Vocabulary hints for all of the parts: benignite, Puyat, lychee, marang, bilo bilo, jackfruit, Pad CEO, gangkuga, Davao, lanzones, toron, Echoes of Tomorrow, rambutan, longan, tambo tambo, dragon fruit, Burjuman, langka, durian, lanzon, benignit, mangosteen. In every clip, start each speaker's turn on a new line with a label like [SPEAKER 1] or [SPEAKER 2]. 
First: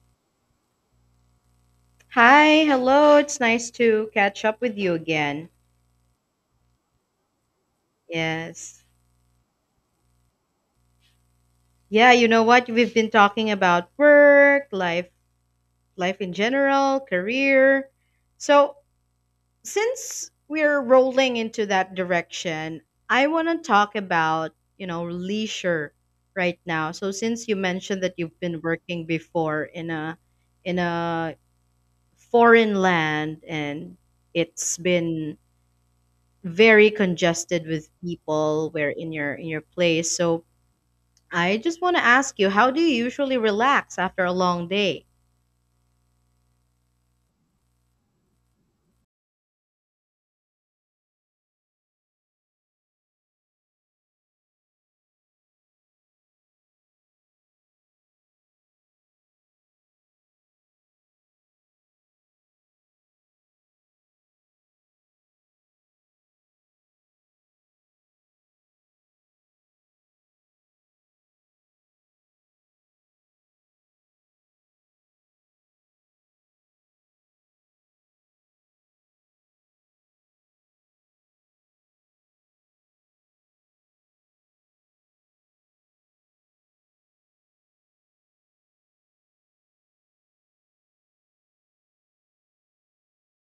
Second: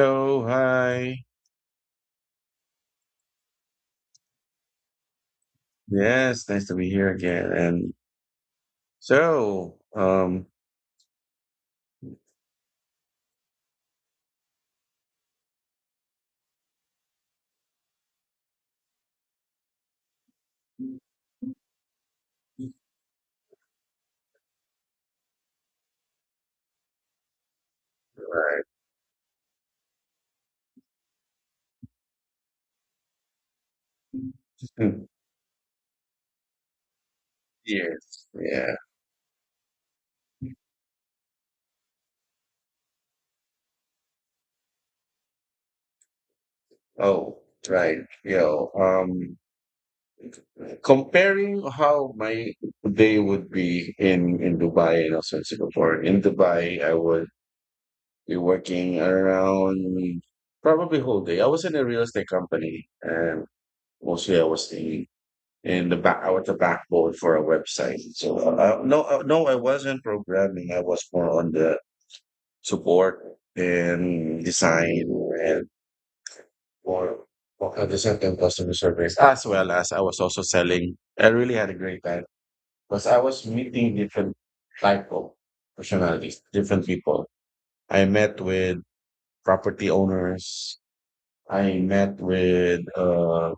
[SPEAKER 1] So hi.
[SPEAKER 2] Hi, hello. It's nice to catch up with you again.
[SPEAKER 1] Yes, nice to be here again. And
[SPEAKER 2] Yes.
[SPEAKER 1] so, um,
[SPEAKER 2] Yeah, you know what? We've been talking about work, life in general, career. So, since we're rolling into that direction, I want to talk about, leisure right now. So, since you mentioned that you've been
[SPEAKER 1] right.
[SPEAKER 2] working before in a foreign land and it's
[SPEAKER 1] Hmm.
[SPEAKER 2] been very congested with
[SPEAKER 1] Yes,
[SPEAKER 2] people
[SPEAKER 1] yeah.
[SPEAKER 2] where in your place. So I just want to ask you, how do you usually relax after a long day?
[SPEAKER 1] Oh, right. Comparing how my day would be in Dubai and also in Singapore. In Dubai, I would be working around probably whole day. I was in a real estate company, and mostly I was in the back. I was the backbone for a website. So no, no, I wasn't programming. I was more on the support and design and more on the second customer service, as well as I was also selling. I really had a great time because I was meeting different type of personalities, different people. I met with property owners. I met with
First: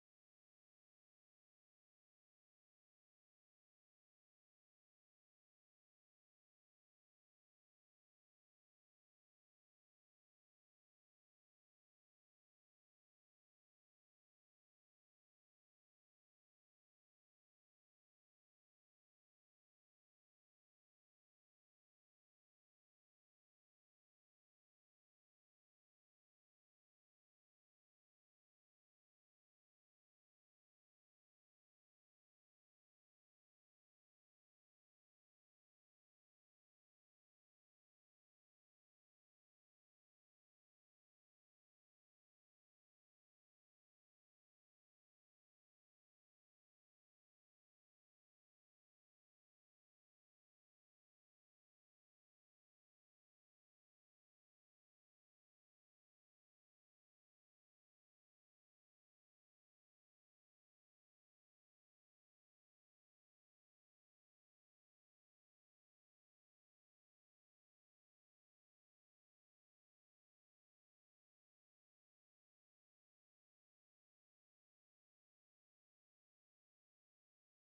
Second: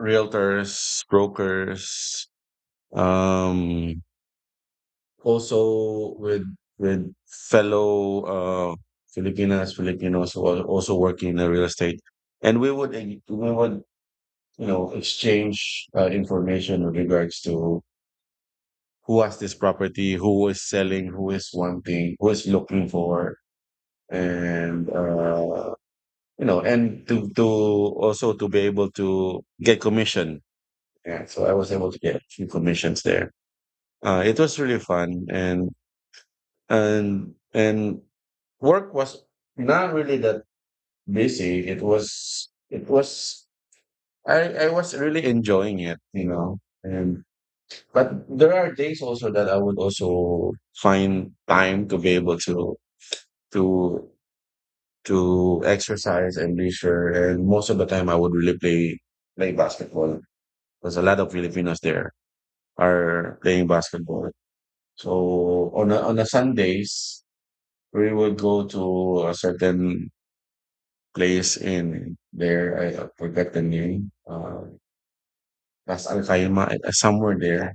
[SPEAKER 1] realtors, brokers, um, also with fellow Filipinas, Filipinos who are also working in the real estate, and we would you know exchange information with regards to who has this property, who is selling, who is wanting, who is looking for, and and to also to be able to get commission. Yeah, so I was able to get a few commissions there. It was really fun, and and work was not really that busy. It was I was really enjoying it. And but there are days also that I would also find time to be able to to exercise and leisure. And most of the time, I would really play basketball because a lot of Filipinos there are playing basketball. So on a Sundays, we would go to a certain place in there. I forgot the name. Las Alcaima, somewhere there.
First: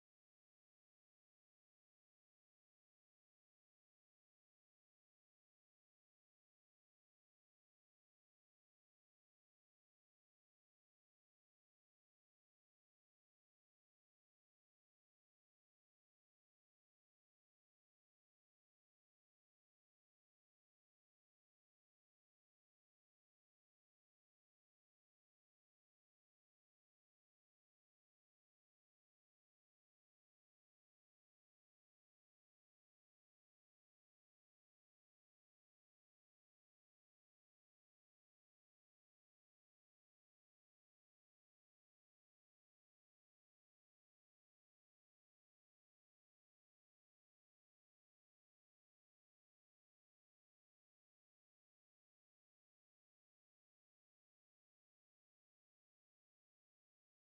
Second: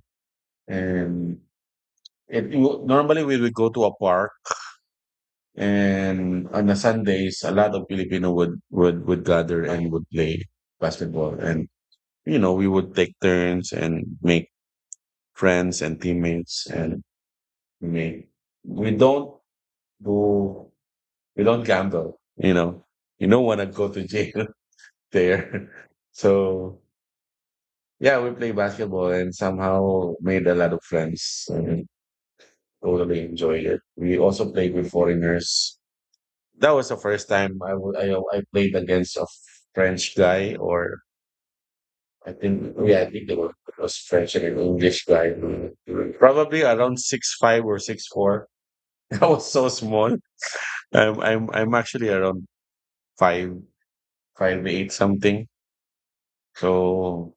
[SPEAKER 1] And normally we would go to a park, and on the Sundays, a lot of Filipino would gather and would play basketball. And you know, we would take turns and make friends and teammates, and make we don't do we don't gamble. You know, you don't want to go to jail there. So yeah, we play basketball and somehow made a lot of friends and totally enjoyed it. We also played with foreigners. That was the first time I wa- I played against a French guy, or I think they were it was French and an English guy. Probably around 6'5" or 6'4". I was so small. I'm actually around five five eight something. So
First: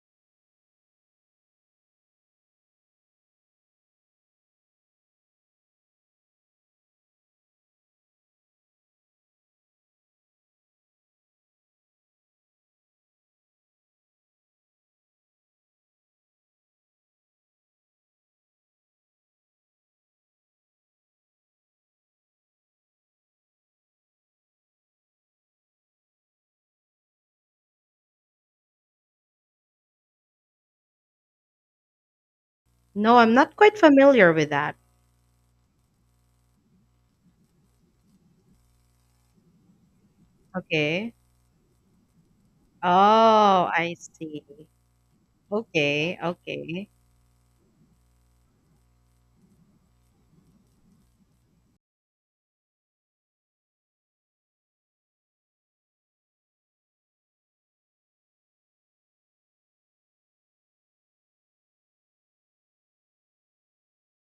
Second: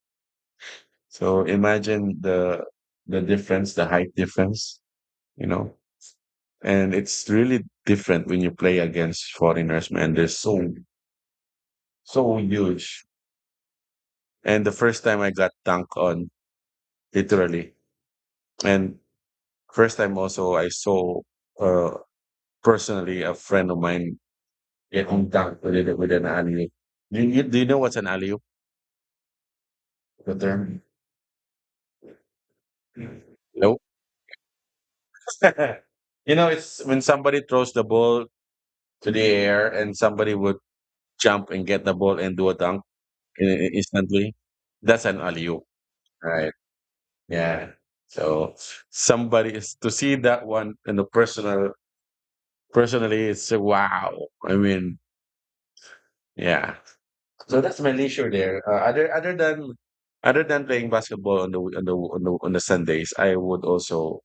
[SPEAKER 1] so imagine the difference, the height difference, you know. And it's really different when you play against foreigners, man. They're so so huge. And the first time I got dunked on, literally, and first time also I saw uh personally a friend of mine getting dunked with it with an alley. Do you know what's an alley? The term?
[SPEAKER 2] No, I'm not quite
[SPEAKER 1] Nope.
[SPEAKER 2] familiar with that.
[SPEAKER 1] You know, it's when somebody throws the ball to the air and somebody would
[SPEAKER 2] Okay.
[SPEAKER 1] jump and get the ball and do a dunk
[SPEAKER 2] Oh, I
[SPEAKER 1] instantly.
[SPEAKER 2] see.
[SPEAKER 1] That's an alley oop,
[SPEAKER 2] Okay,
[SPEAKER 1] right?
[SPEAKER 2] okay,
[SPEAKER 1] Yeah. So somebody is to see that one in the personally it's a wow. I mean, yeah. So that's my leisure there. Other than playing basketball on the Sundays, I would also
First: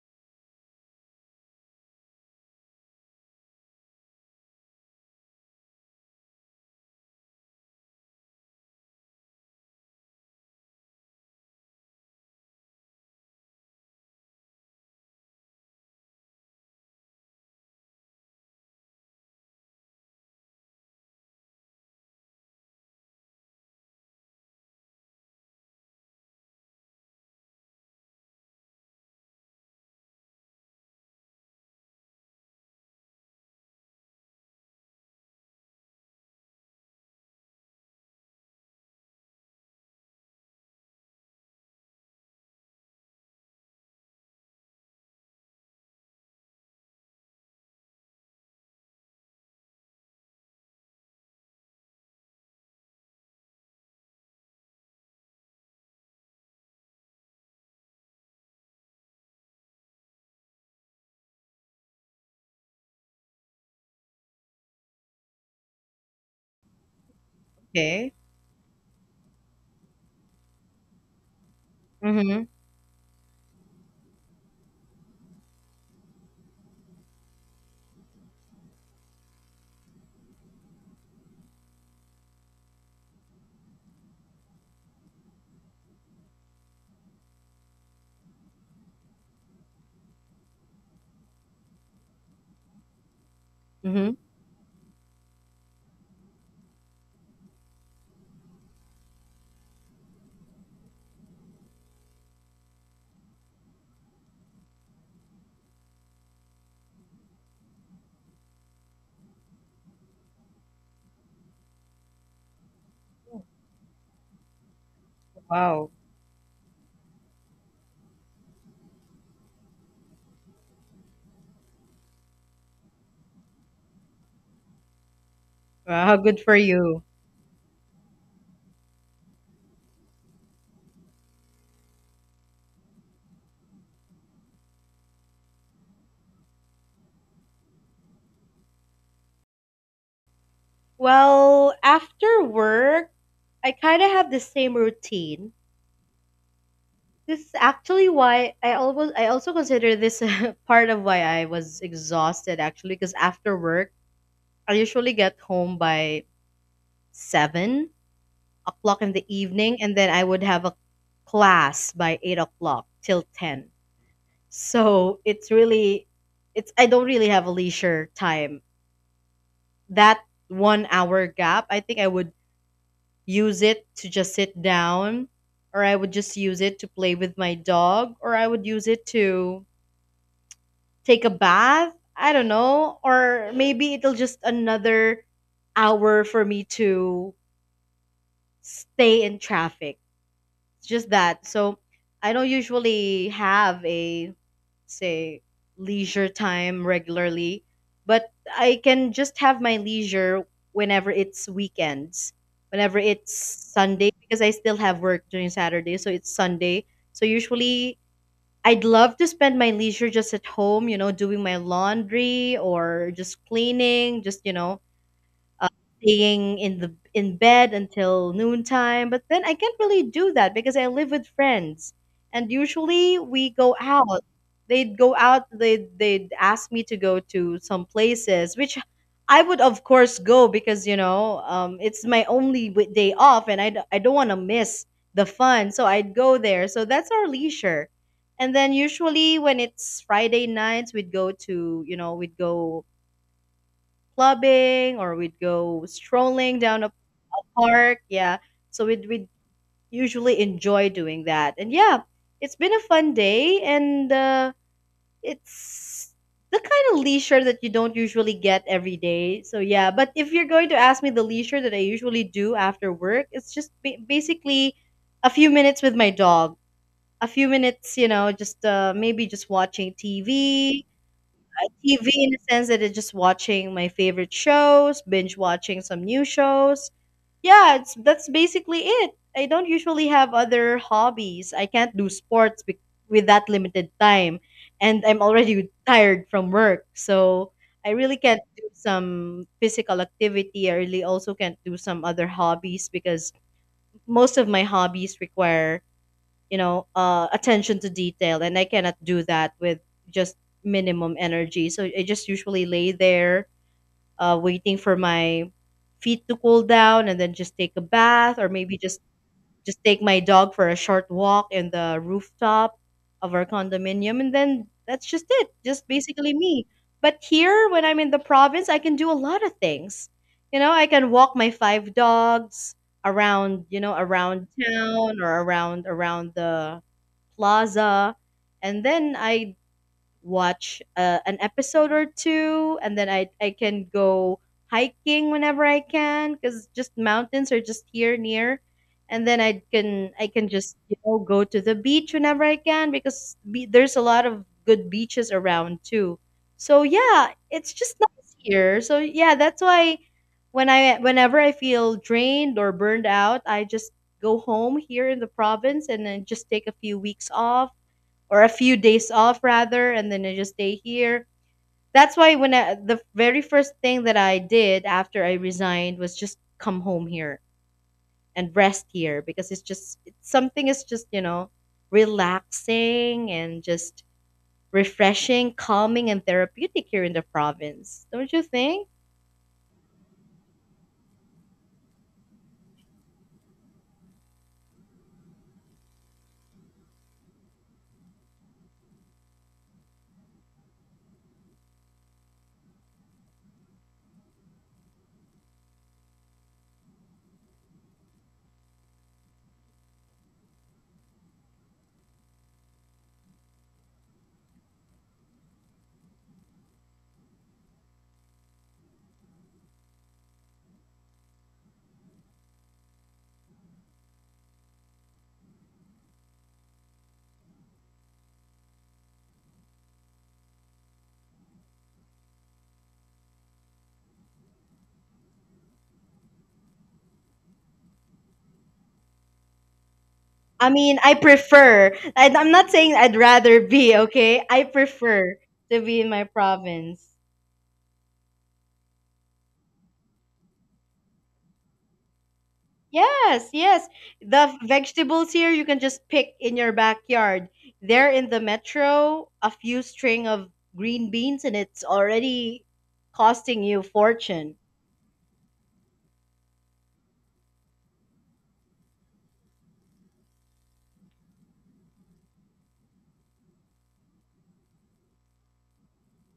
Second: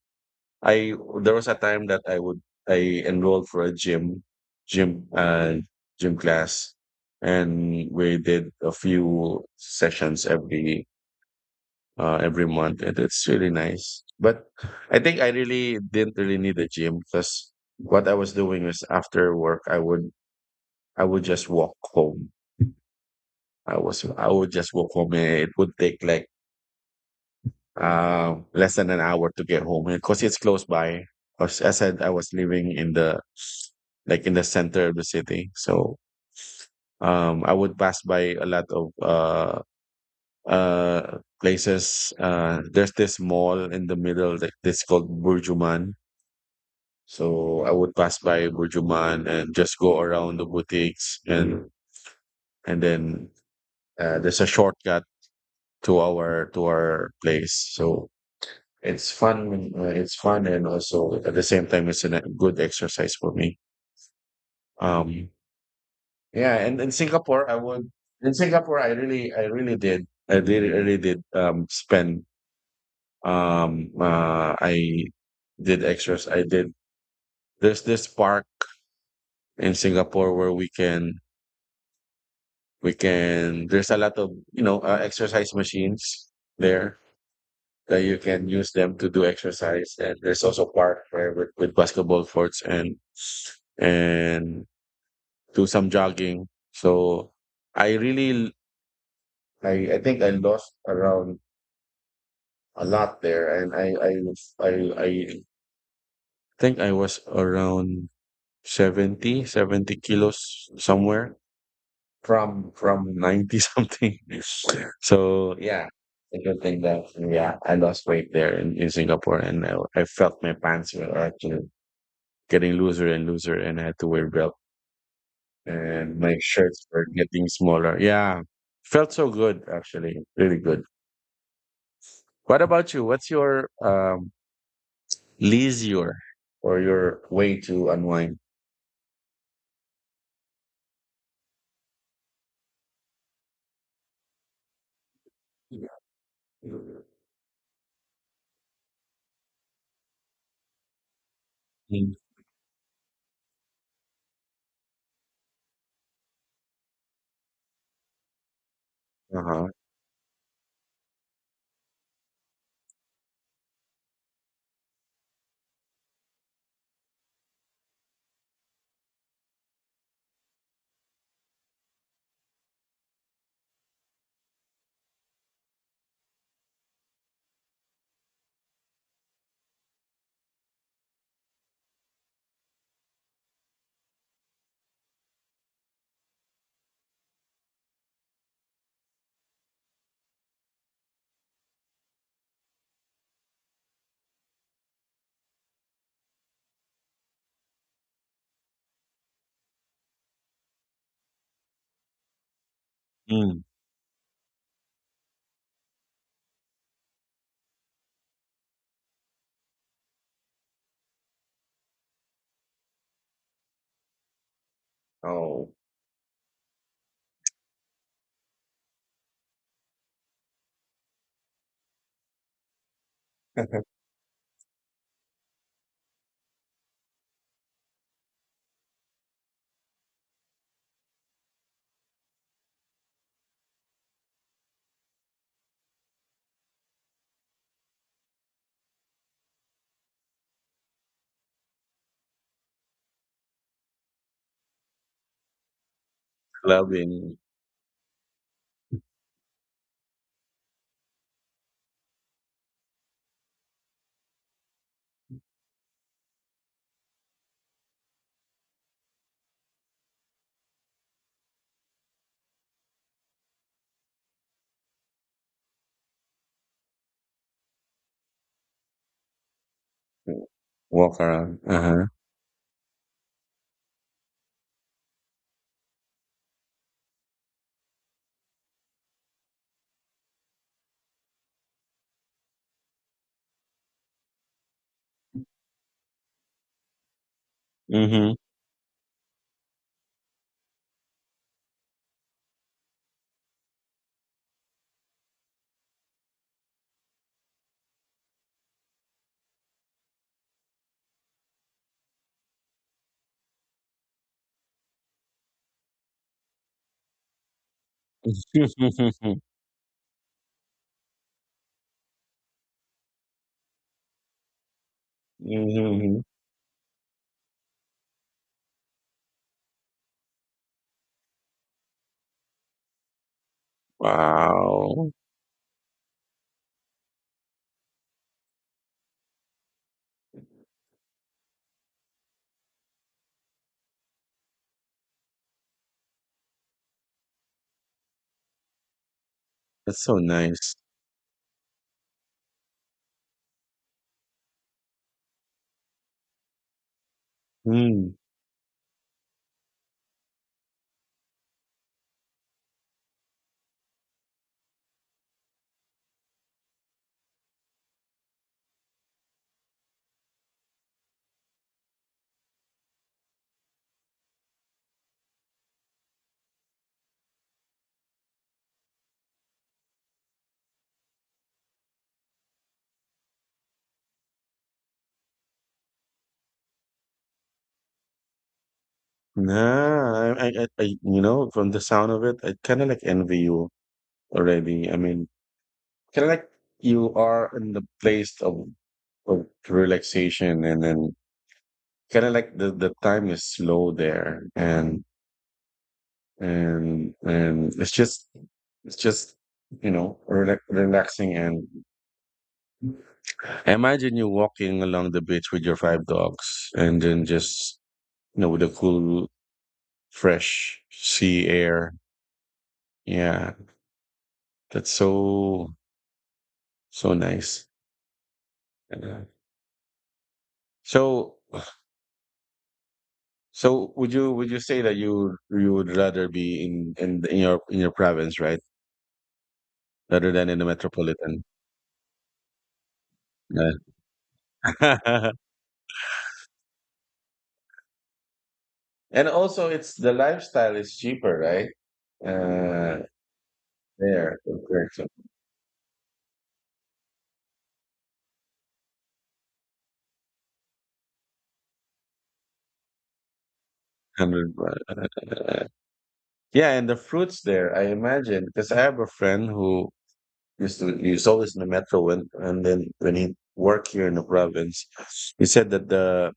[SPEAKER 1] I there was a time that I would I enrolled for a gym gym uh gym class, and we did a few sessions every month, and it's really nice. But I think I really didn't really need a gym, because what I was doing is after work, I would just walk home. I would just walk home, and it would take like less than an hour to get home, because it's close by. As I said, I was living in the like in the center of the city, so I would pass by a lot of places. There's this mall in the middle, like this called Burjuman. So I would pass by Burjuman and just go around the boutiques, and then there's a shortcut to our place. So it's fun, and also at the same time it's a good exercise for me. Um, yeah, and in Singapore I would
[SPEAKER 2] okay.
[SPEAKER 1] in Singapore I really did I really did spend
[SPEAKER 2] Mhm.
[SPEAKER 1] I did exercise I did there's this park in Singapore where we can there's a lot of, you know, exercise machines there that you can use them to do exercise. And there's also park where with basketball courts, and,
[SPEAKER 2] Mhm.
[SPEAKER 1] and do some jogging. So I really, I think I lost around a lot there. And I, I think I was around 70 70 kilos somewhere, from 90 something. So yeah,
[SPEAKER 2] Wow.
[SPEAKER 1] it's a good thing that yeah, I lost weight there in Singapore, and I felt my pants were actually getting looser and looser, and I had to wear belt,
[SPEAKER 2] Wow,
[SPEAKER 1] and my
[SPEAKER 2] good for
[SPEAKER 1] shirts
[SPEAKER 2] you.
[SPEAKER 1] were getting smaller. Yeah, felt so good actually, really good. What about you? What's your leisure or your way to unwind?
[SPEAKER 2] Well, after work, I kind of have the same routine.
[SPEAKER 1] Mm.
[SPEAKER 2] This is actually why I also consider this part of why I was exhausted actually because after work I usually get home by 7 o'clock in the
[SPEAKER 1] Uh-huh.
[SPEAKER 2] evening, and then I would have a class by 8 o'clock till 10. So it's really it's I don't really have a leisure time. That one hour gap, I think I would use it to just sit down, or I would just use it to play with my dog, or I would use it to take a bath. I don't know. Or maybe it'll just another hour for me to stay in traffic. It's just that. So I don't usually have a, say, leisure time regularly, but I can just have my leisure whenever it's weekends, whenever it's
[SPEAKER 1] Mm.
[SPEAKER 2] Sunday, because I still have work during Saturday. So it's Sunday. So usually I'd love to spend my leisure just at home, doing my laundry, or just cleaning, just, uh,
[SPEAKER 1] Oh,
[SPEAKER 2] staying in bed until noontime. But then I can't really do that because I live with friends, and usually we go out. They'd go out. They'd ask me to go to some places, which I would of course go because it's my only day off, and I don't want to miss the fun, so I'd go there. So that's our leisure. And then usually when it's Friday nights, we'd go to you know we'd go clubbing, or we'd go strolling down a
[SPEAKER 1] clubbing,
[SPEAKER 2] park. Yeah. So we'd usually enjoy doing that. And yeah, it's been a fun day. And it's the kind of leisure that you don't usually get every day. So yeah. But if you're going to ask me the leisure that I usually do after work, it's just basically a few minutes with my dog. A few minutes, just maybe just watching TV,
[SPEAKER 1] walk around. Uh-huh.
[SPEAKER 2] TV in the sense that it's just watching my favorite shows, binge watching some new shows. Yeah, it's that's basically it. I don't usually have other hobbies. I can't do sports with that limited time, and I'm already tired from work. So I really
[SPEAKER 1] Mhm.
[SPEAKER 2] can't do some physical activity. I really also can't do some other hobbies because most of my hobbies require attention to detail, and I cannot do that with just minimum energy. So I just usually lay there, waiting for my feet to cool down, and then just take a bath, or maybe just
[SPEAKER 1] Mhm.
[SPEAKER 2] just take my dog for a short walk in the rooftop of our condominium, and then that's just it, just basically me. But here when I'm in the province, I can do a lot of things. I can walk my five dogs around you know around
[SPEAKER 1] Wow,
[SPEAKER 2] town, or around the plaza, and then I watch an episode or two, and then I can go hiking whenever I can because just mountains are just here near, and then I
[SPEAKER 1] that's
[SPEAKER 2] can
[SPEAKER 1] so
[SPEAKER 2] I can
[SPEAKER 1] nice.
[SPEAKER 2] just go to the beach whenever I can because there's a lot of good beaches around too. So yeah, it's just
[SPEAKER 1] Mm.
[SPEAKER 2] nice here. So yeah, that's why when I whenever I feel drained or burned out, I just go home here in the province, and then just take a few weeks off, or a few days off rather, and then I just stay here. That's why when the very first thing that I did after I resigned was just come home here and rest here because it's just something is just relaxing, and just refreshing, calming, and therapeutic here in the province. Don't you think?
[SPEAKER 1] Nah, you know, from the sound of it, I kind of like envy you already. I mean, kind of like you are in the place of relaxation, and then kind of like the time is slow there, and and it's just you know relax, relaxing, and imagine you walking along the beach with your five dogs, and then just, you know, with the cool, fresh sea air. Yeah, that's so, so nice. Yeah. So, would you say that you would rather be in your province, right? Rather than in the
[SPEAKER 2] I mean, I
[SPEAKER 1] metropolitan.
[SPEAKER 2] prefer. I'm not saying I'd rather be, okay? I
[SPEAKER 1] Yeah.
[SPEAKER 2] prefer to be in my province.
[SPEAKER 1] And also it's the lifestyle is cheaper, right? Uh,
[SPEAKER 2] Yes, yes.
[SPEAKER 1] there
[SPEAKER 2] The
[SPEAKER 1] compared to
[SPEAKER 2] vegetables here you can just pick in your backyard. There in the metro, a few string of green beans and it's already costing you fortune.
[SPEAKER 1] 100. Yeah, and the fruits there, I imagine, because I have a friend who used to he was always in the metro when and then when he worked here in the province, he said that the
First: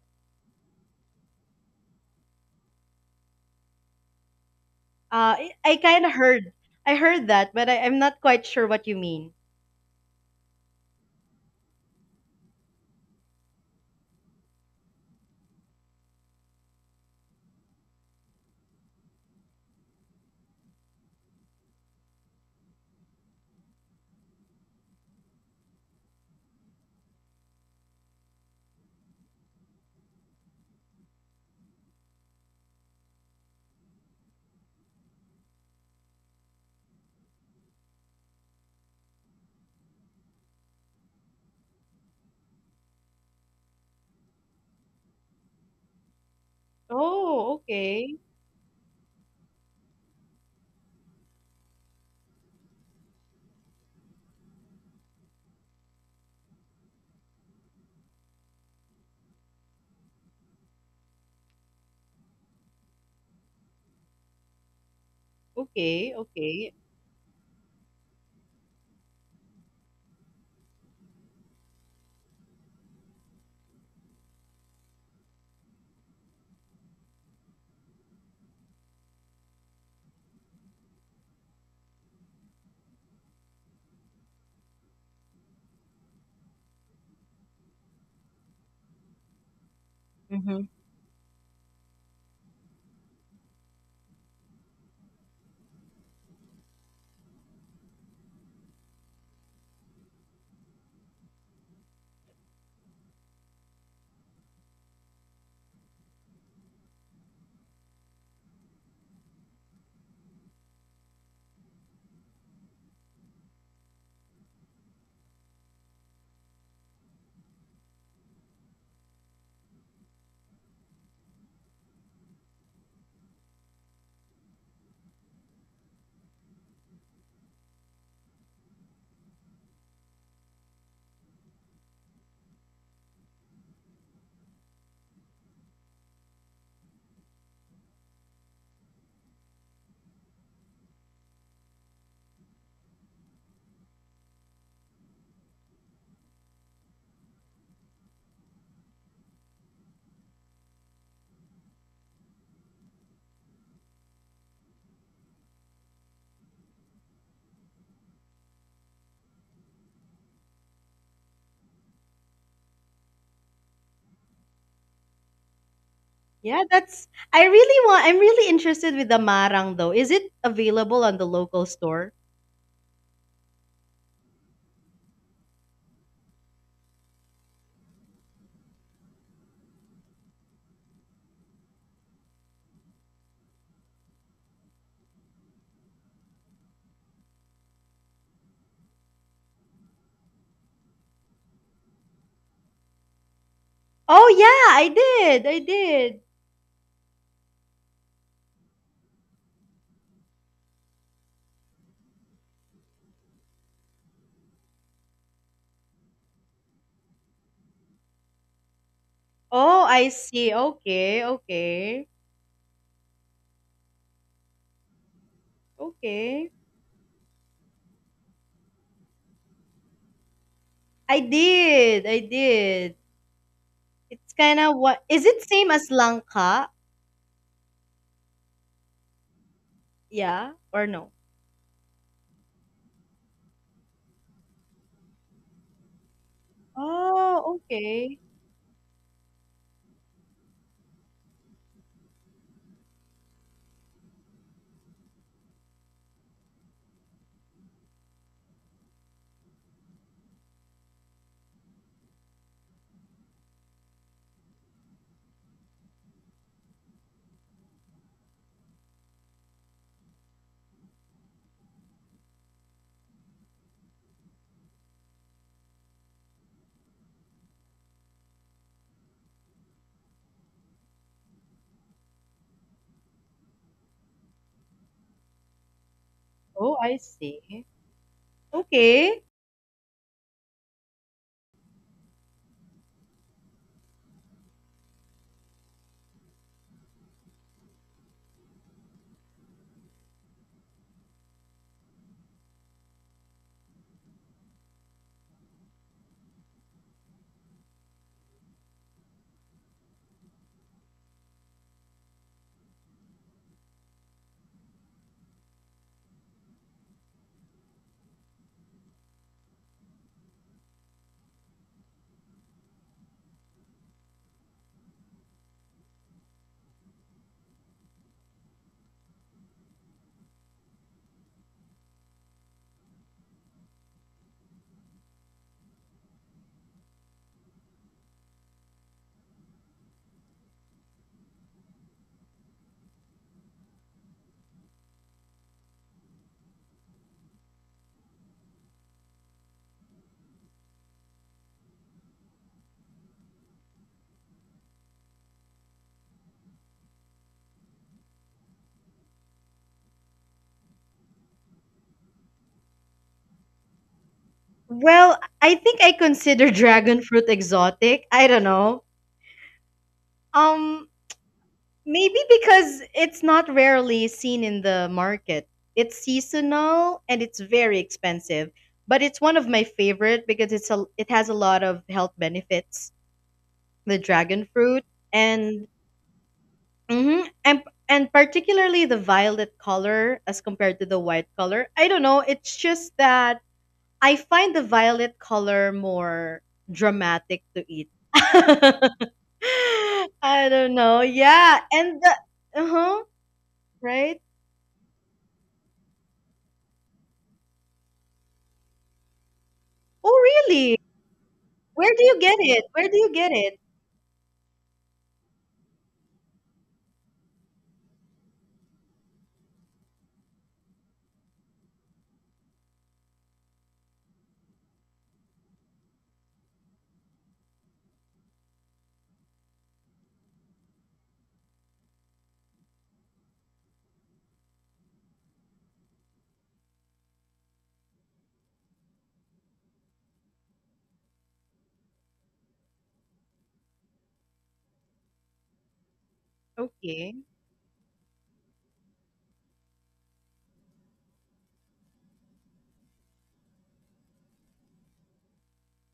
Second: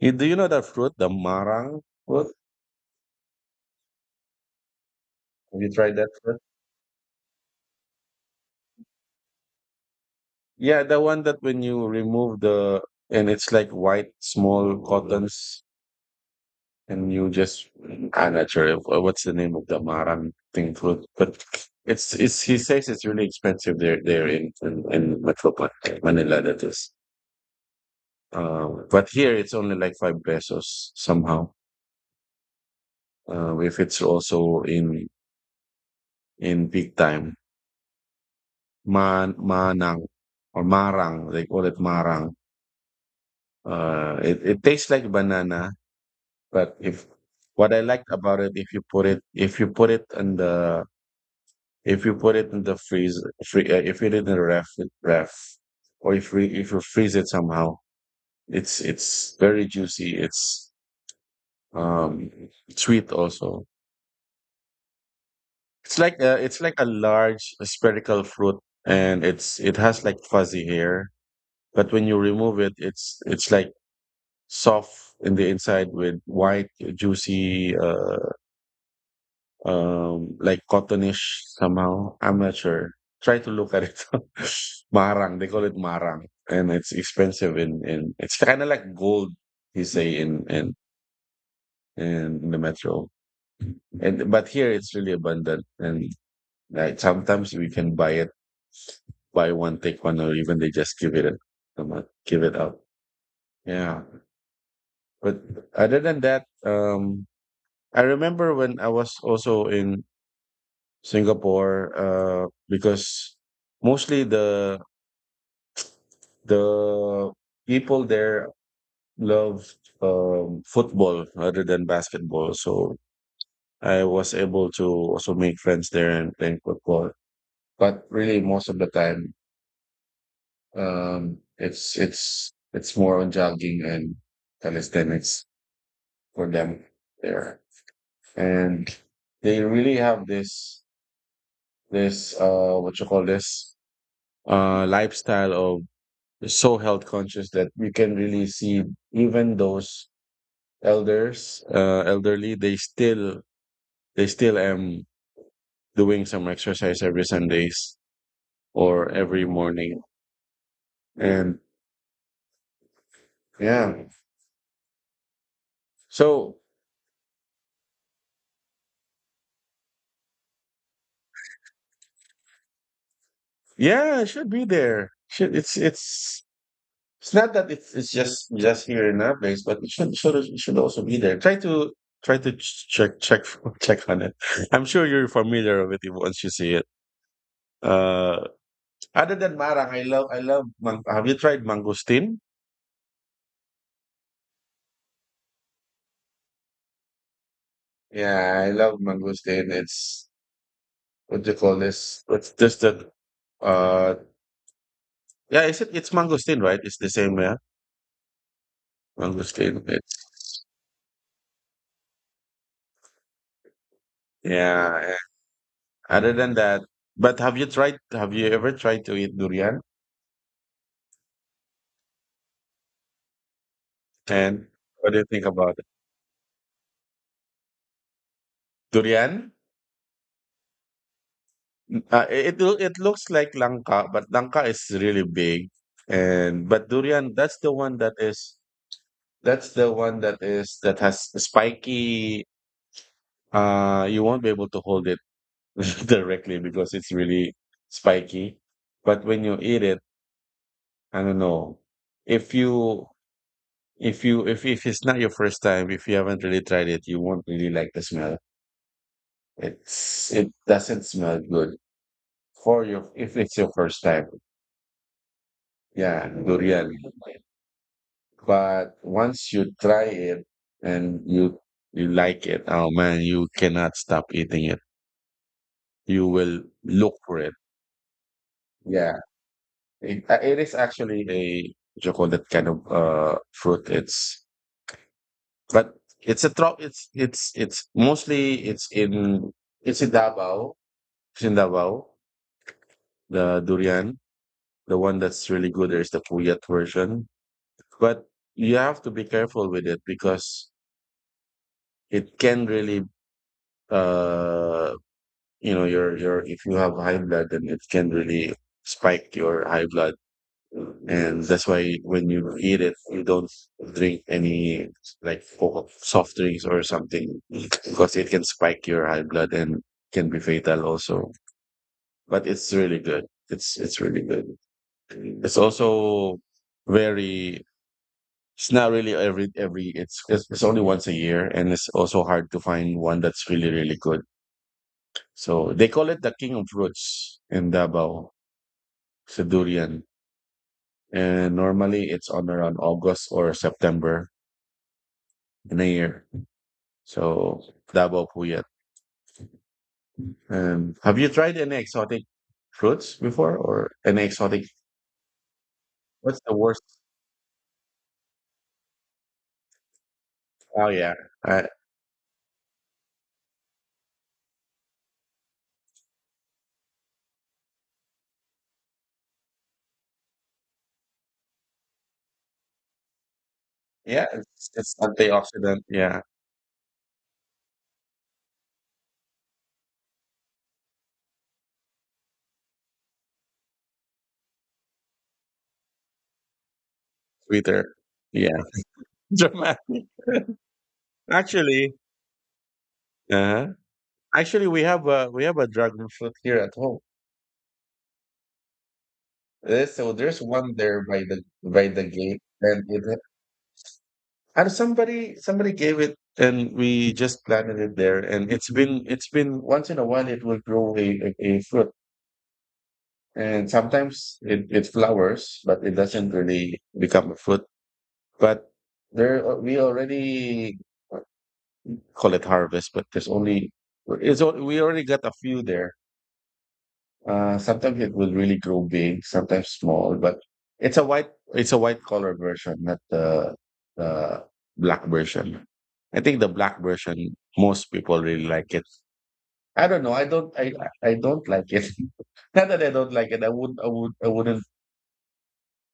[SPEAKER 1] you, do you know that fruit, the marang fruit?
[SPEAKER 2] Uh, I,
[SPEAKER 1] Have you
[SPEAKER 2] I
[SPEAKER 1] tried
[SPEAKER 2] kind
[SPEAKER 1] that
[SPEAKER 2] of
[SPEAKER 1] fruit?
[SPEAKER 2] heard, I heard that, but I'm not quite sure what you mean.
[SPEAKER 1] Yeah, the one that when you remove the and it's like white small cottons, and you just I'm not sure what's the name of the marang thing fruit, but it's he says it's really expensive there in Metro Manila, that is. But here it's only like 5 pesos somehow. If it's also in peak time, manang or marang, they call it marang. It it tastes like banana, but if
[SPEAKER 2] Oh,
[SPEAKER 1] what I liked
[SPEAKER 2] okay,
[SPEAKER 1] about it, if you put it if you put it in the if you put it in the freeze, if you did in the ref, ref, or if you freeze it somehow, it's very juicy. It's um sweet also.
[SPEAKER 2] okay,
[SPEAKER 1] It's
[SPEAKER 2] okay.
[SPEAKER 1] like a large spherical fruit, and it has like fuzzy hair. But when you remove it, it's like soft in the inside with white, juicy, like cottonish somehow. I'm not sure. Try to look at it. Marang, they call it marang, and it's expensive in in. It's kind of like gold, you say
[SPEAKER 2] Mm-hmm.
[SPEAKER 1] in the metro. And but here it's really abundant, and like sometimes we can buy it buy one take one, or even they just give it a, give it up. Yeah, but other than that I remember when I was also in Singapore because mostly the people there love football rather than basketball. So I was able to also make friends there and playing football, but really most of the time it's it's more on jogging and calisthenics for them there. And they really have this what you call this lifestyle of so health conscious that you can really see even those elders elderly they still am doing some exercise every Sundays or every morning. And yeah. So
[SPEAKER 2] Yeah, that's. I really want. I'm really interested with the marang though. Is it available on the local store?
[SPEAKER 1] yeah, it should be there. Should it's it's. It's not that it's just here in our place, but it should it should also be there. Try to try to check check check on it. I'm sure you're familiar with it once you see it. Uh, Other than marang, I love. Have you tried mangosteen?
[SPEAKER 2] Oh yeah, I did. I did.
[SPEAKER 1] Yeah, I love mangosteen. It's what do you call this? It's just that. Uh, yeah, is it? It's mangosteen, right? It's the same, yeah.
[SPEAKER 2] Oh,
[SPEAKER 1] Mangosteen.
[SPEAKER 2] I
[SPEAKER 1] It's
[SPEAKER 2] see. Okay, okay,
[SPEAKER 1] yeah. Yeah. Other
[SPEAKER 2] okay.
[SPEAKER 1] than that, but have you tried? Have you ever tried to eat durian?
[SPEAKER 2] I did, I did. It's kind
[SPEAKER 1] And
[SPEAKER 2] of What
[SPEAKER 1] what do
[SPEAKER 2] is
[SPEAKER 1] you
[SPEAKER 2] it,
[SPEAKER 1] think
[SPEAKER 2] same
[SPEAKER 1] about it?
[SPEAKER 2] as langka?
[SPEAKER 1] Durian?
[SPEAKER 2] Yeah or no?
[SPEAKER 1] It looks like langka, but langka is really big, and but durian,
[SPEAKER 2] Oh,
[SPEAKER 1] that's the one that
[SPEAKER 2] okay.
[SPEAKER 1] is that's the one that has spiky, you won't be able to hold it directly because it's really spiky. But when you eat it, I don't know, if you if it's not your first time, if you haven't really tried it, you won't really like the smell. It doesn't smell good for your if it's your first time. Yeah, durian. But once you try it and you like it, oh man, you cannot stop eating it. You will
[SPEAKER 2] Oh, I
[SPEAKER 1] look for it.
[SPEAKER 2] see.
[SPEAKER 1] Yeah,
[SPEAKER 2] Okay.
[SPEAKER 1] it is actually a chocolate kind of fruit. But it's a trop. It's mostly it's in Davao. It's in Davao. The durian, the one that's really good. There's the Puyat version, but you have to be careful with it because it can really uh you know your if you have high blood, then it can really spike your high blood. And that's why when you eat it, you don't drink any like soft drinks or something, because it can spike your high blood and can be fatal also. But it's really good. It's really good. It's also very. It's not really every it's only once a year, and it's also hard to find one that's really really good. So they call it the king of fruits in Davao, sa durian. And normally it's on around August or September in a year. So Davao po yan. Have you tried any exotic fruits before, or any exotic?
[SPEAKER 2] Well, I think I
[SPEAKER 1] What's
[SPEAKER 2] consider
[SPEAKER 1] the worst?
[SPEAKER 2] dragon fruit exotic. I don't know. Um,
[SPEAKER 1] Oh yeah, uh,
[SPEAKER 2] Maybe because it's not rarely seen in the market. It's seasonal and it's very expensive, but it's one of my favorite because it has a lot of health benefits. The
[SPEAKER 1] yeah,
[SPEAKER 2] dragon fruit,
[SPEAKER 1] it's
[SPEAKER 2] and
[SPEAKER 1] antioxidant. Yeah,
[SPEAKER 2] mhm, and particularly the violet color as compared to the white color. I don't know. It's just that I find the violet color more dramatic to eat.
[SPEAKER 1] sweeter. Yeah, dramatic.
[SPEAKER 2] I don't know. Yeah,
[SPEAKER 1] Actually,
[SPEAKER 2] and the uh huh,
[SPEAKER 1] uh
[SPEAKER 2] right?
[SPEAKER 1] Actually, we have a dragon fruit here at home.
[SPEAKER 2] Oh,
[SPEAKER 1] So there's one
[SPEAKER 2] really?
[SPEAKER 1] there by the by
[SPEAKER 2] Where
[SPEAKER 1] the
[SPEAKER 2] do you get
[SPEAKER 1] gate,
[SPEAKER 2] it?
[SPEAKER 1] and
[SPEAKER 2] Where do you get it?
[SPEAKER 1] somebody gave it, and we just planted it there. And it's been once in a while it will grow a fruit, and sometimes it flowers, but it doesn't really become a fruit. But there we already call it harvest, but there's only we already got a few there. Sometimes it will really grow big, sometimes small, but it's a white color version, not the black version. I think the black
[SPEAKER 2] Okay.
[SPEAKER 1] version most people really like it. I don't know. I don't like it. Not that I don't like it. I would. I would. I wouldn't.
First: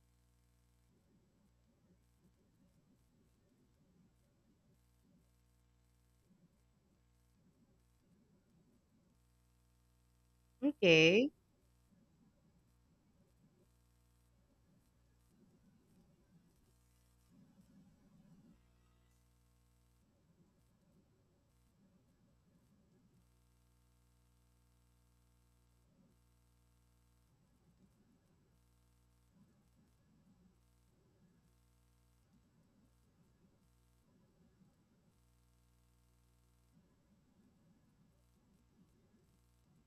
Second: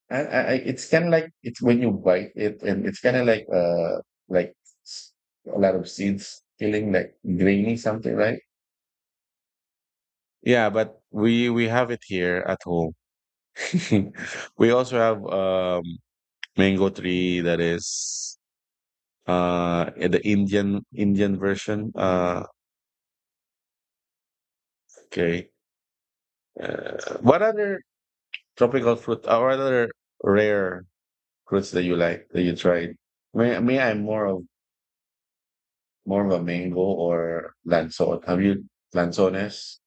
[SPEAKER 1] It's kind of like it's when you bite it, and it's kind of like like s- a lot of seeds, feeling like grainy something, right? Yeah, but
[SPEAKER 2] Okay.
[SPEAKER 1] we have it here at home. We also have mango tree that is in the Indian version. Okay. What other tropical fruit or other rare fruits that you like that you tried? I'm more of a mango or lanzon. Have you lanzones?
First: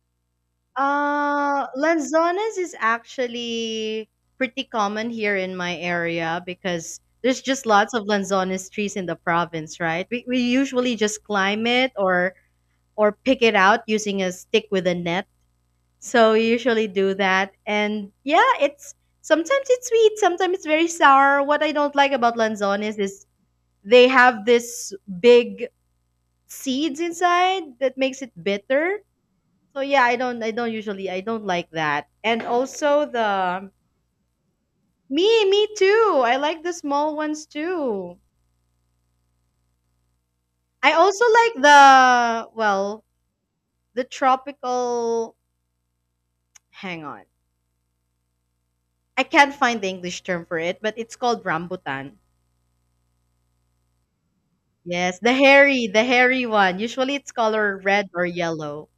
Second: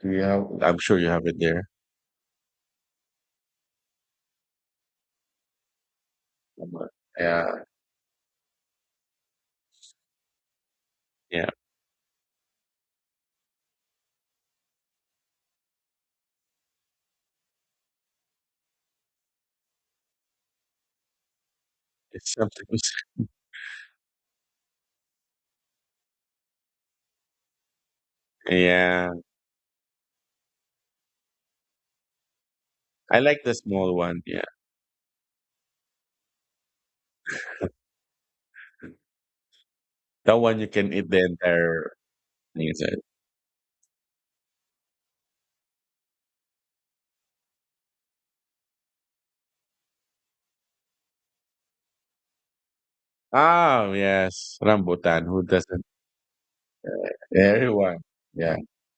[SPEAKER 1] Do you have? I'm sure you have it there.
[SPEAKER 2] Lanzones is actually pretty common here in my area because there's just
[SPEAKER 1] Yeah,
[SPEAKER 2] lots of lanzones trees in the province, right? We usually just
[SPEAKER 1] yeah.
[SPEAKER 2] climb it, or pick it out using a stick with a net. So we usually do that. And yeah, it's sometimes it's sweet, sometimes it's very sour. What I don't like
[SPEAKER 1] It's
[SPEAKER 2] about
[SPEAKER 1] sometimes.
[SPEAKER 2] lanzones is they have this big seeds inside that makes it bitter.
[SPEAKER 1] Yeah,
[SPEAKER 2] So yeah, I don't usually I don't like that. And also
[SPEAKER 1] I like the
[SPEAKER 2] the
[SPEAKER 1] small one. Yeah,
[SPEAKER 2] me me too. I like the small ones too.
[SPEAKER 1] that one you
[SPEAKER 2] I
[SPEAKER 1] can eat the
[SPEAKER 2] also like
[SPEAKER 1] entire
[SPEAKER 2] the,
[SPEAKER 1] thing.
[SPEAKER 2] well, the tropical, hang on. I can't find the English term for it, but it's called rambutan.
[SPEAKER 1] Ah yes,
[SPEAKER 2] Yes,
[SPEAKER 1] rambutan.
[SPEAKER 2] the
[SPEAKER 1] Who doesn't?
[SPEAKER 2] hairy, the hairy one. Usually it's color
[SPEAKER 1] Everyone.
[SPEAKER 2] red or
[SPEAKER 1] Yeah.
[SPEAKER 2] yellow.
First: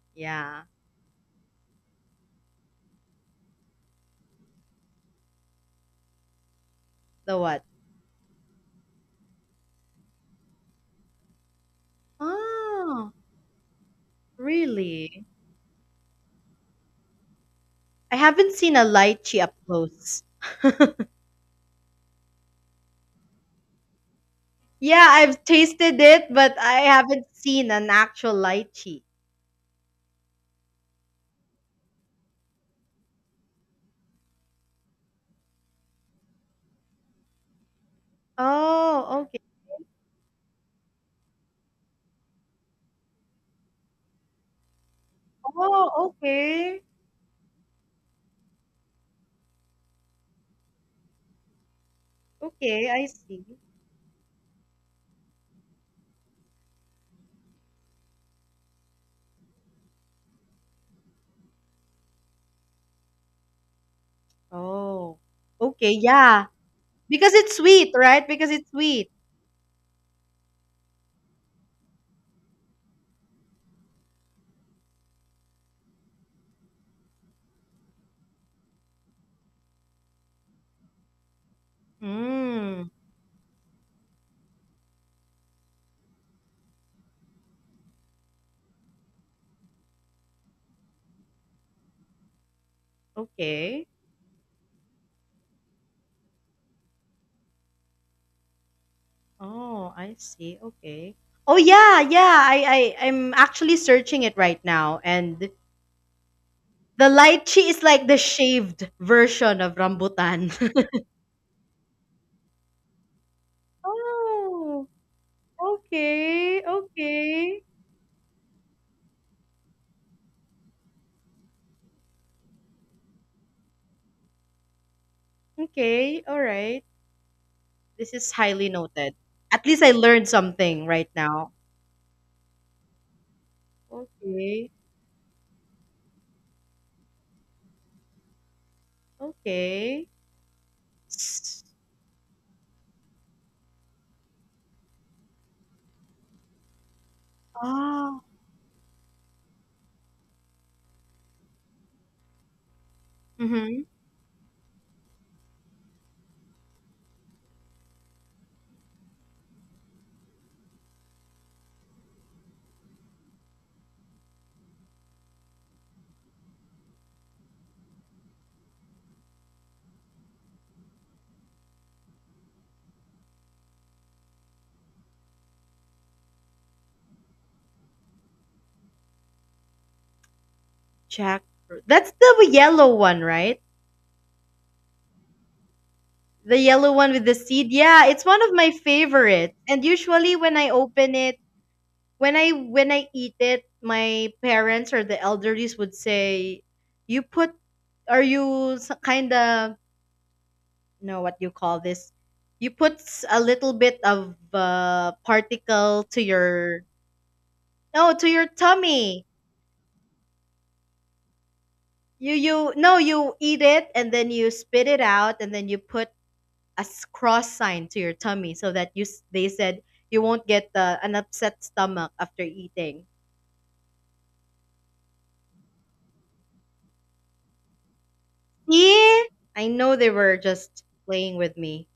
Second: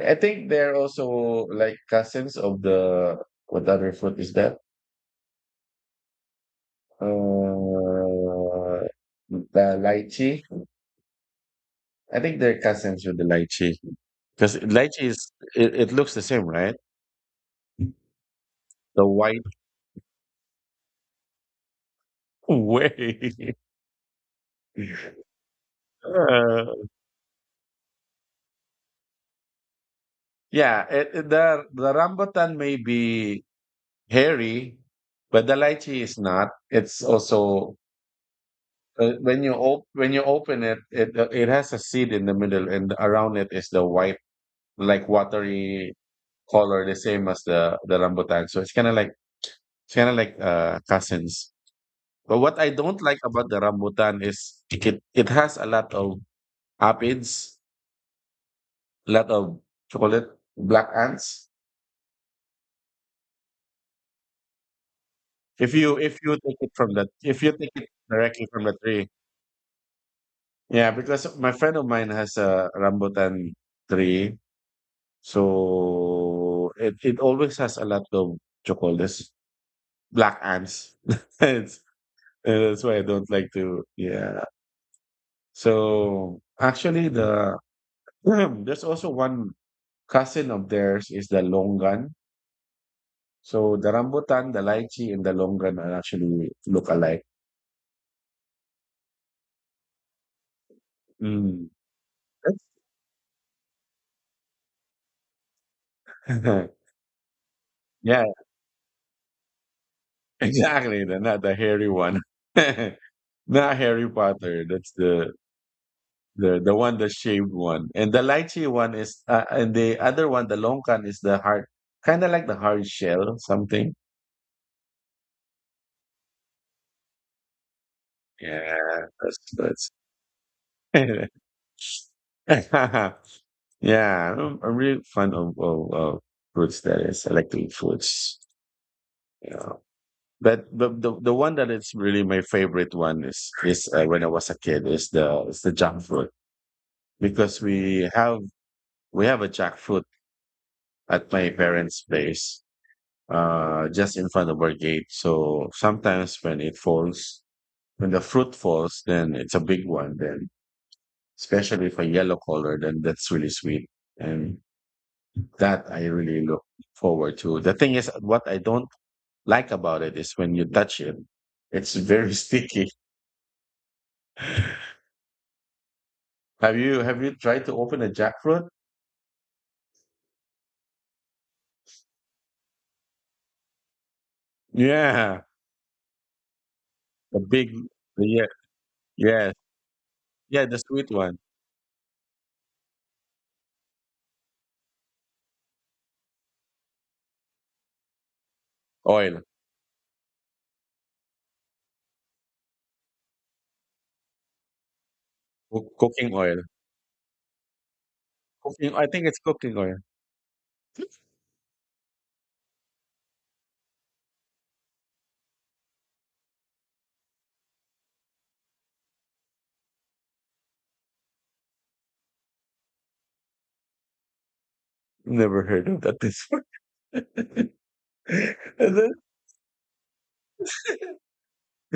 [SPEAKER 1] I think
[SPEAKER 2] Yeah.
[SPEAKER 1] they're also like cousins of the what other fruit is that?
[SPEAKER 2] The what?
[SPEAKER 1] Uh, the lychee. I think they're cousins
[SPEAKER 2] Oh,
[SPEAKER 1] with the lychee, because lychee
[SPEAKER 2] really?
[SPEAKER 1] is it looks the same, right?
[SPEAKER 2] I haven't seen a
[SPEAKER 1] The
[SPEAKER 2] lychee
[SPEAKER 1] white
[SPEAKER 2] up close.
[SPEAKER 1] way.
[SPEAKER 2] Yeah, I've tasted it, but
[SPEAKER 1] Uh,
[SPEAKER 2] I haven't seen an actual lychee.
[SPEAKER 1] yeah, the rambutan may be hairy, but the lychee is not. It's also.
[SPEAKER 2] Oh, okay.
[SPEAKER 1] When you when you open it, it has a seed in the middle, and around it is the white, like
[SPEAKER 2] Oh,
[SPEAKER 1] watery
[SPEAKER 2] okay.
[SPEAKER 1] color, the same as the rambutan. So it's kind of like it's kind of like cousins. But what I
[SPEAKER 2] Okay,
[SPEAKER 1] don't
[SPEAKER 2] I
[SPEAKER 1] like
[SPEAKER 2] see.
[SPEAKER 1] about the rambutan is it has a lot of aphids, a lot of chocolate black ants.
[SPEAKER 2] Oh,
[SPEAKER 1] If
[SPEAKER 2] okay.
[SPEAKER 1] you
[SPEAKER 2] Yeah,
[SPEAKER 1] take it from the
[SPEAKER 2] because
[SPEAKER 1] if you
[SPEAKER 2] it's
[SPEAKER 1] take it
[SPEAKER 2] sweet, right?
[SPEAKER 1] directly
[SPEAKER 2] Because
[SPEAKER 1] from
[SPEAKER 2] it's
[SPEAKER 1] the tree,
[SPEAKER 2] sweet.
[SPEAKER 1] yeah, because my friend of mine has a rambutan tree. So it always has a lot of chocolates, black ants. It's- that's
[SPEAKER 2] Mm,
[SPEAKER 1] why I don't like to. Yeah. So actually, the there's also one cousin of theirs is the longan. So
[SPEAKER 2] okay.
[SPEAKER 1] the rambutan, the lychee, and the longan are actually look alike.
[SPEAKER 2] Oh, I see. Okay. Oh,
[SPEAKER 1] Mm.
[SPEAKER 2] yeah, yeah. I'm actually searching it right now, and the lychee is like the
[SPEAKER 1] Yeah,
[SPEAKER 2] shaved version of rambutan.
[SPEAKER 1] exactly. The not the hairy one. Not Harry Potter.
[SPEAKER 2] Oh,
[SPEAKER 1] That's the. The
[SPEAKER 2] okay,
[SPEAKER 1] one, the shaved
[SPEAKER 2] okay.
[SPEAKER 1] one, and the lychee one is, and the other one, the longkan is the hard, kind of like the hard shell something.
[SPEAKER 2] Okay, all right. This is highly
[SPEAKER 1] Yeah,
[SPEAKER 2] noted. At least I
[SPEAKER 1] that's
[SPEAKER 2] learned something right now.
[SPEAKER 1] that's. Yeah,
[SPEAKER 2] Okay,
[SPEAKER 1] I'm really fond of fruits. That is, I like to eat fruits. Yeah,
[SPEAKER 2] okay.
[SPEAKER 1] but the one
[SPEAKER 2] S-
[SPEAKER 1] that is really my favorite one is when I was a kid is the jackfruit, because
[SPEAKER 2] Ah,
[SPEAKER 1] we have a jackfruit at my parents' place,
[SPEAKER 2] mm-hmm.
[SPEAKER 1] just in front of our gate. So sometimes when it falls, when the fruit falls, then it's a big one. Then, especially if a yellow color, then that's really sweet. And that I really look forward to. The thing is, what I don't like about it is when you touch it, it's very sticky. Have you tried to open a jackfruit?
[SPEAKER 2] Jackfruit. That's the yellow one, right?
[SPEAKER 1] Yeah,
[SPEAKER 2] The yellow one with the
[SPEAKER 1] the big,
[SPEAKER 2] seed. Yeah, it's
[SPEAKER 1] the,
[SPEAKER 2] one
[SPEAKER 1] yeah,
[SPEAKER 2] of my favorites.
[SPEAKER 1] yes,
[SPEAKER 2] And usually when
[SPEAKER 1] yeah,
[SPEAKER 2] I
[SPEAKER 1] the sweet
[SPEAKER 2] open it,
[SPEAKER 1] one.
[SPEAKER 2] when I eat it, my parents or the elderlies would say, "You put, are you kind
[SPEAKER 1] Oil.
[SPEAKER 2] of know what you call this, you put a little bit of particle to
[SPEAKER 1] Cooking oil,
[SPEAKER 2] your, no, to your
[SPEAKER 1] cooking. I
[SPEAKER 2] tummy,
[SPEAKER 1] think it's cooking oil.
[SPEAKER 2] you, no, you eat it, and then you spit it out, and then you put a cross sign to your tummy, so that they said you won't get an upset stomach after eating.
[SPEAKER 1] Never heard of that. And then
[SPEAKER 2] See, I know they were just playing with me.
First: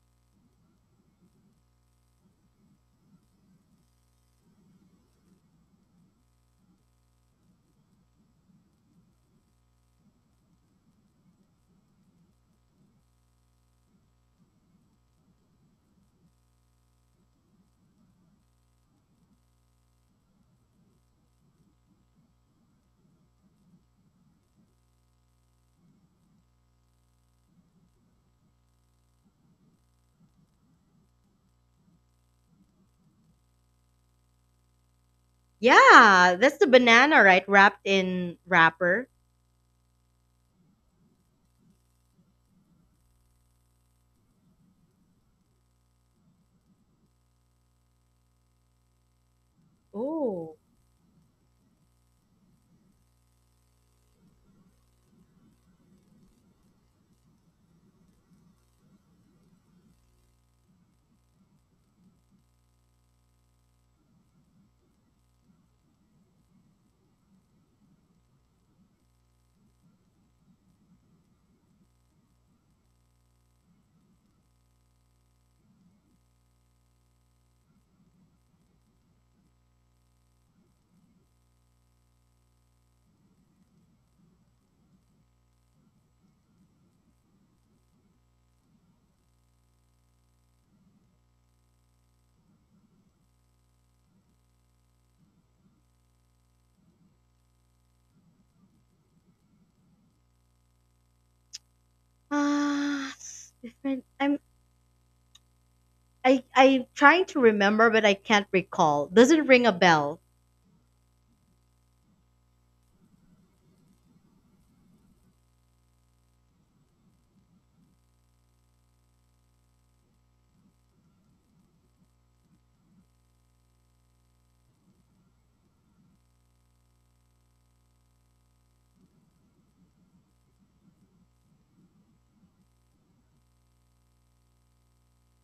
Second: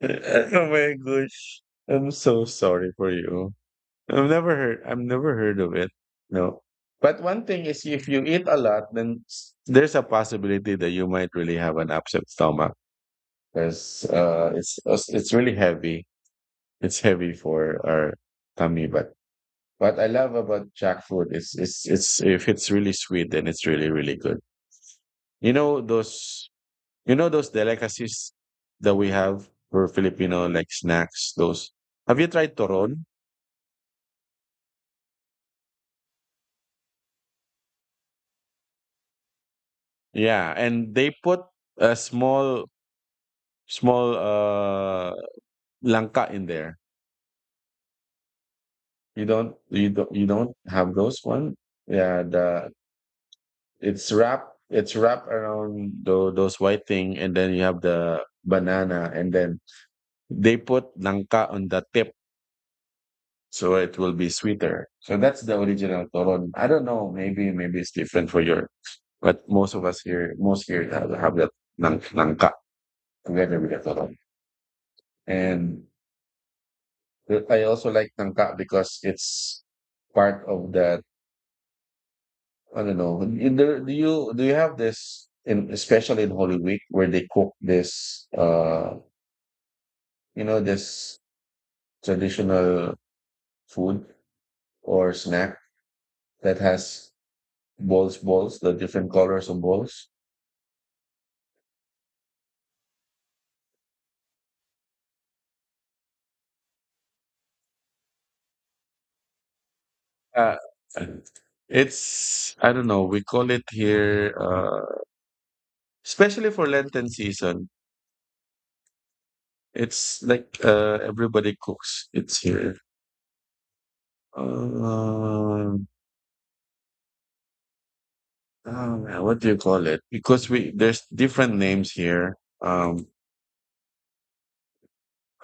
[SPEAKER 1] oh my gosh. I'm so sorry for you. I've never heard of it. No. But one thing is if you eat a lot, then there's a possibility that you might really have an upset stomach, because it's really heavy. It's heavy for our tummy. But what I love about jackfruit is it's if it's really sweet, then it's really really good. You know those You know those delicacies that we have for Filipino like snacks, those. Have you tried toron?
[SPEAKER 2] Yeah, that's the banana, right? Wrapped in wrapper.
[SPEAKER 1] Yeah, and they put a small langka in there. You don't
[SPEAKER 2] Oh.
[SPEAKER 1] have those one? Yeah, the it's wrapped around the those white thing, and then you have the banana, and then they put langka on the tip so it will be sweeter. So that's the original toron. I don't know, maybe maybe it's different for your. But most of us here, most here have that nangka together with that toro. And I also like nangka because it's part of that. I don't know. Do you have this in especially in Holy Week where they cook this you know this traditional food or snack that has balls, the different colors of balls.
[SPEAKER 2] Ah, different. I'm trying to remember, but I can't recall. Doesn't ring a bell.
[SPEAKER 1] Uh, it's I don't know. We call it here. Especially for Lenten season, it's like everybody cooks. It's here. Um, oh, man, what do you call it? Because we there's different names here.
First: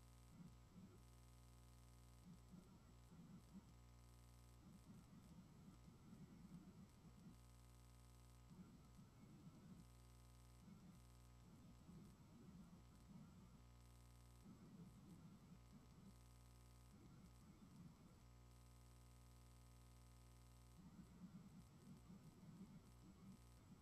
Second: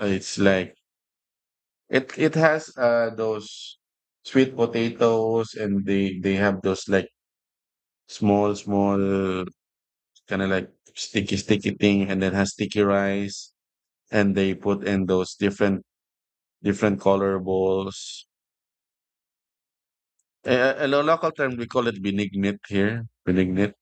[SPEAKER 1] It's like it has those sweet potatoes, and they have those like small kind of like sticky thing, and then has sticky rice, and they put in those different color balls. A local term, we call it benignite here. Benignite.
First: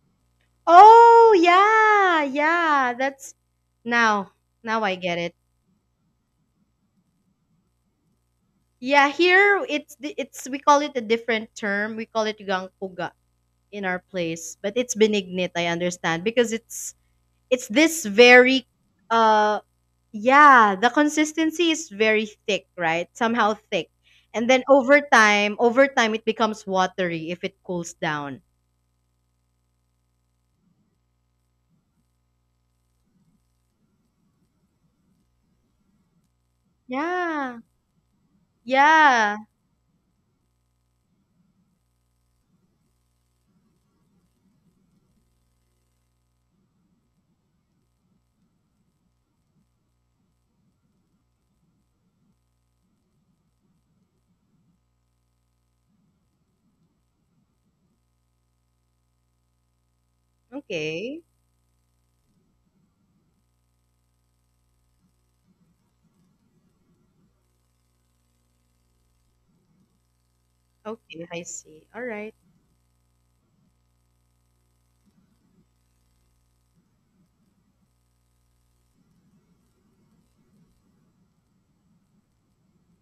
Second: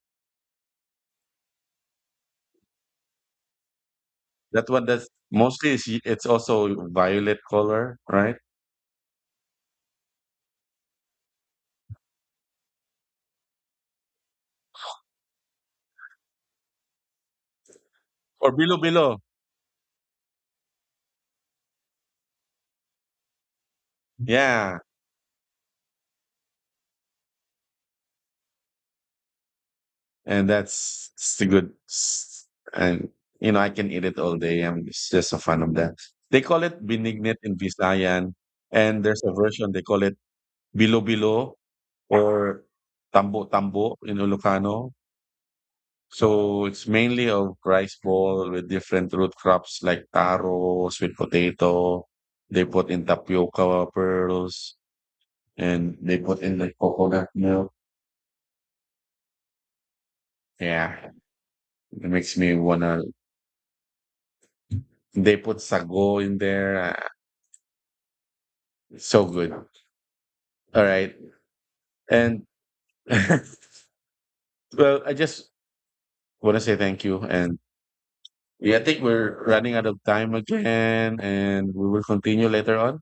[SPEAKER 2] Oh yeah, yeah. That's now
[SPEAKER 1] That
[SPEAKER 2] now
[SPEAKER 1] one
[SPEAKER 2] I
[SPEAKER 1] that's
[SPEAKER 2] get it.
[SPEAKER 1] mostly is it's also violet color, right?
[SPEAKER 2] Yeah, here it's the- it's we call it a different term. We call it gangkuga in our place, but it's benignit. I understand because it's this
[SPEAKER 1] Or
[SPEAKER 2] very
[SPEAKER 1] bilo bilo.
[SPEAKER 2] uh yeah, the consistency is very thick, right? Somehow thick, and then
[SPEAKER 1] Yeah.
[SPEAKER 2] over time it becomes watery if it cools down.
[SPEAKER 1] And that's it's the good. And you know, I can eat it all day. I'm It's just a fan of that. They call it benignite in
[SPEAKER 2] Yeah.
[SPEAKER 1] Visayan. And there's a
[SPEAKER 2] Yeah.
[SPEAKER 1] version they call it bilo bilo or tambo tambo in Ilocano. So it's mainly a rice ball with different root crops like taro, sweet potato. They put in tapioca pearls, and they put in like coconut milk. Yeah,
[SPEAKER 2] Okay.
[SPEAKER 1] it makes me wanna. They put sago in there. Ah, it's so good. All right,
[SPEAKER 2] Okay, I see. All right.
[SPEAKER 1] and well, I just want to say thank you. And yeah, I think we're running out of time again, and we will continue later on.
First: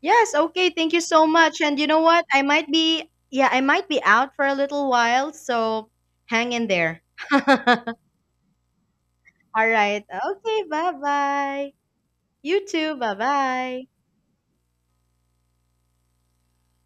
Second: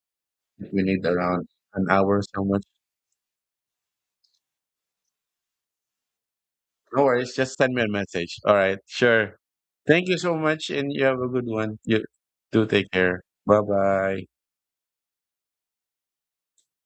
[SPEAKER 2] Yes, okay.
[SPEAKER 1] We
[SPEAKER 2] Thank you
[SPEAKER 1] need
[SPEAKER 2] so
[SPEAKER 1] around
[SPEAKER 2] much. And you
[SPEAKER 1] an
[SPEAKER 2] know
[SPEAKER 1] hour
[SPEAKER 2] what? I
[SPEAKER 1] somewhere.
[SPEAKER 2] might be yeah, I might be out for a little while, so hang in there.
[SPEAKER 1] No worries.
[SPEAKER 2] All
[SPEAKER 1] Just send me a message. All right. Sure.
[SPEAKER 2] right.
[SPEAKER 1] Thank you so
[SPEAKER 2] Okay,
[SPEAKER 1] much, and you have a good
[SPEAKER 2] bye-bye.
[SPEAKER 1] one. You do
[SPEAKER 2] You
[SPEAKER 1] take
[SPEAKER 2] too.
[SPEAKER 1] care. Bye
[SPEAKER 2] Bye-bye.
[SPEAKER 1] bye.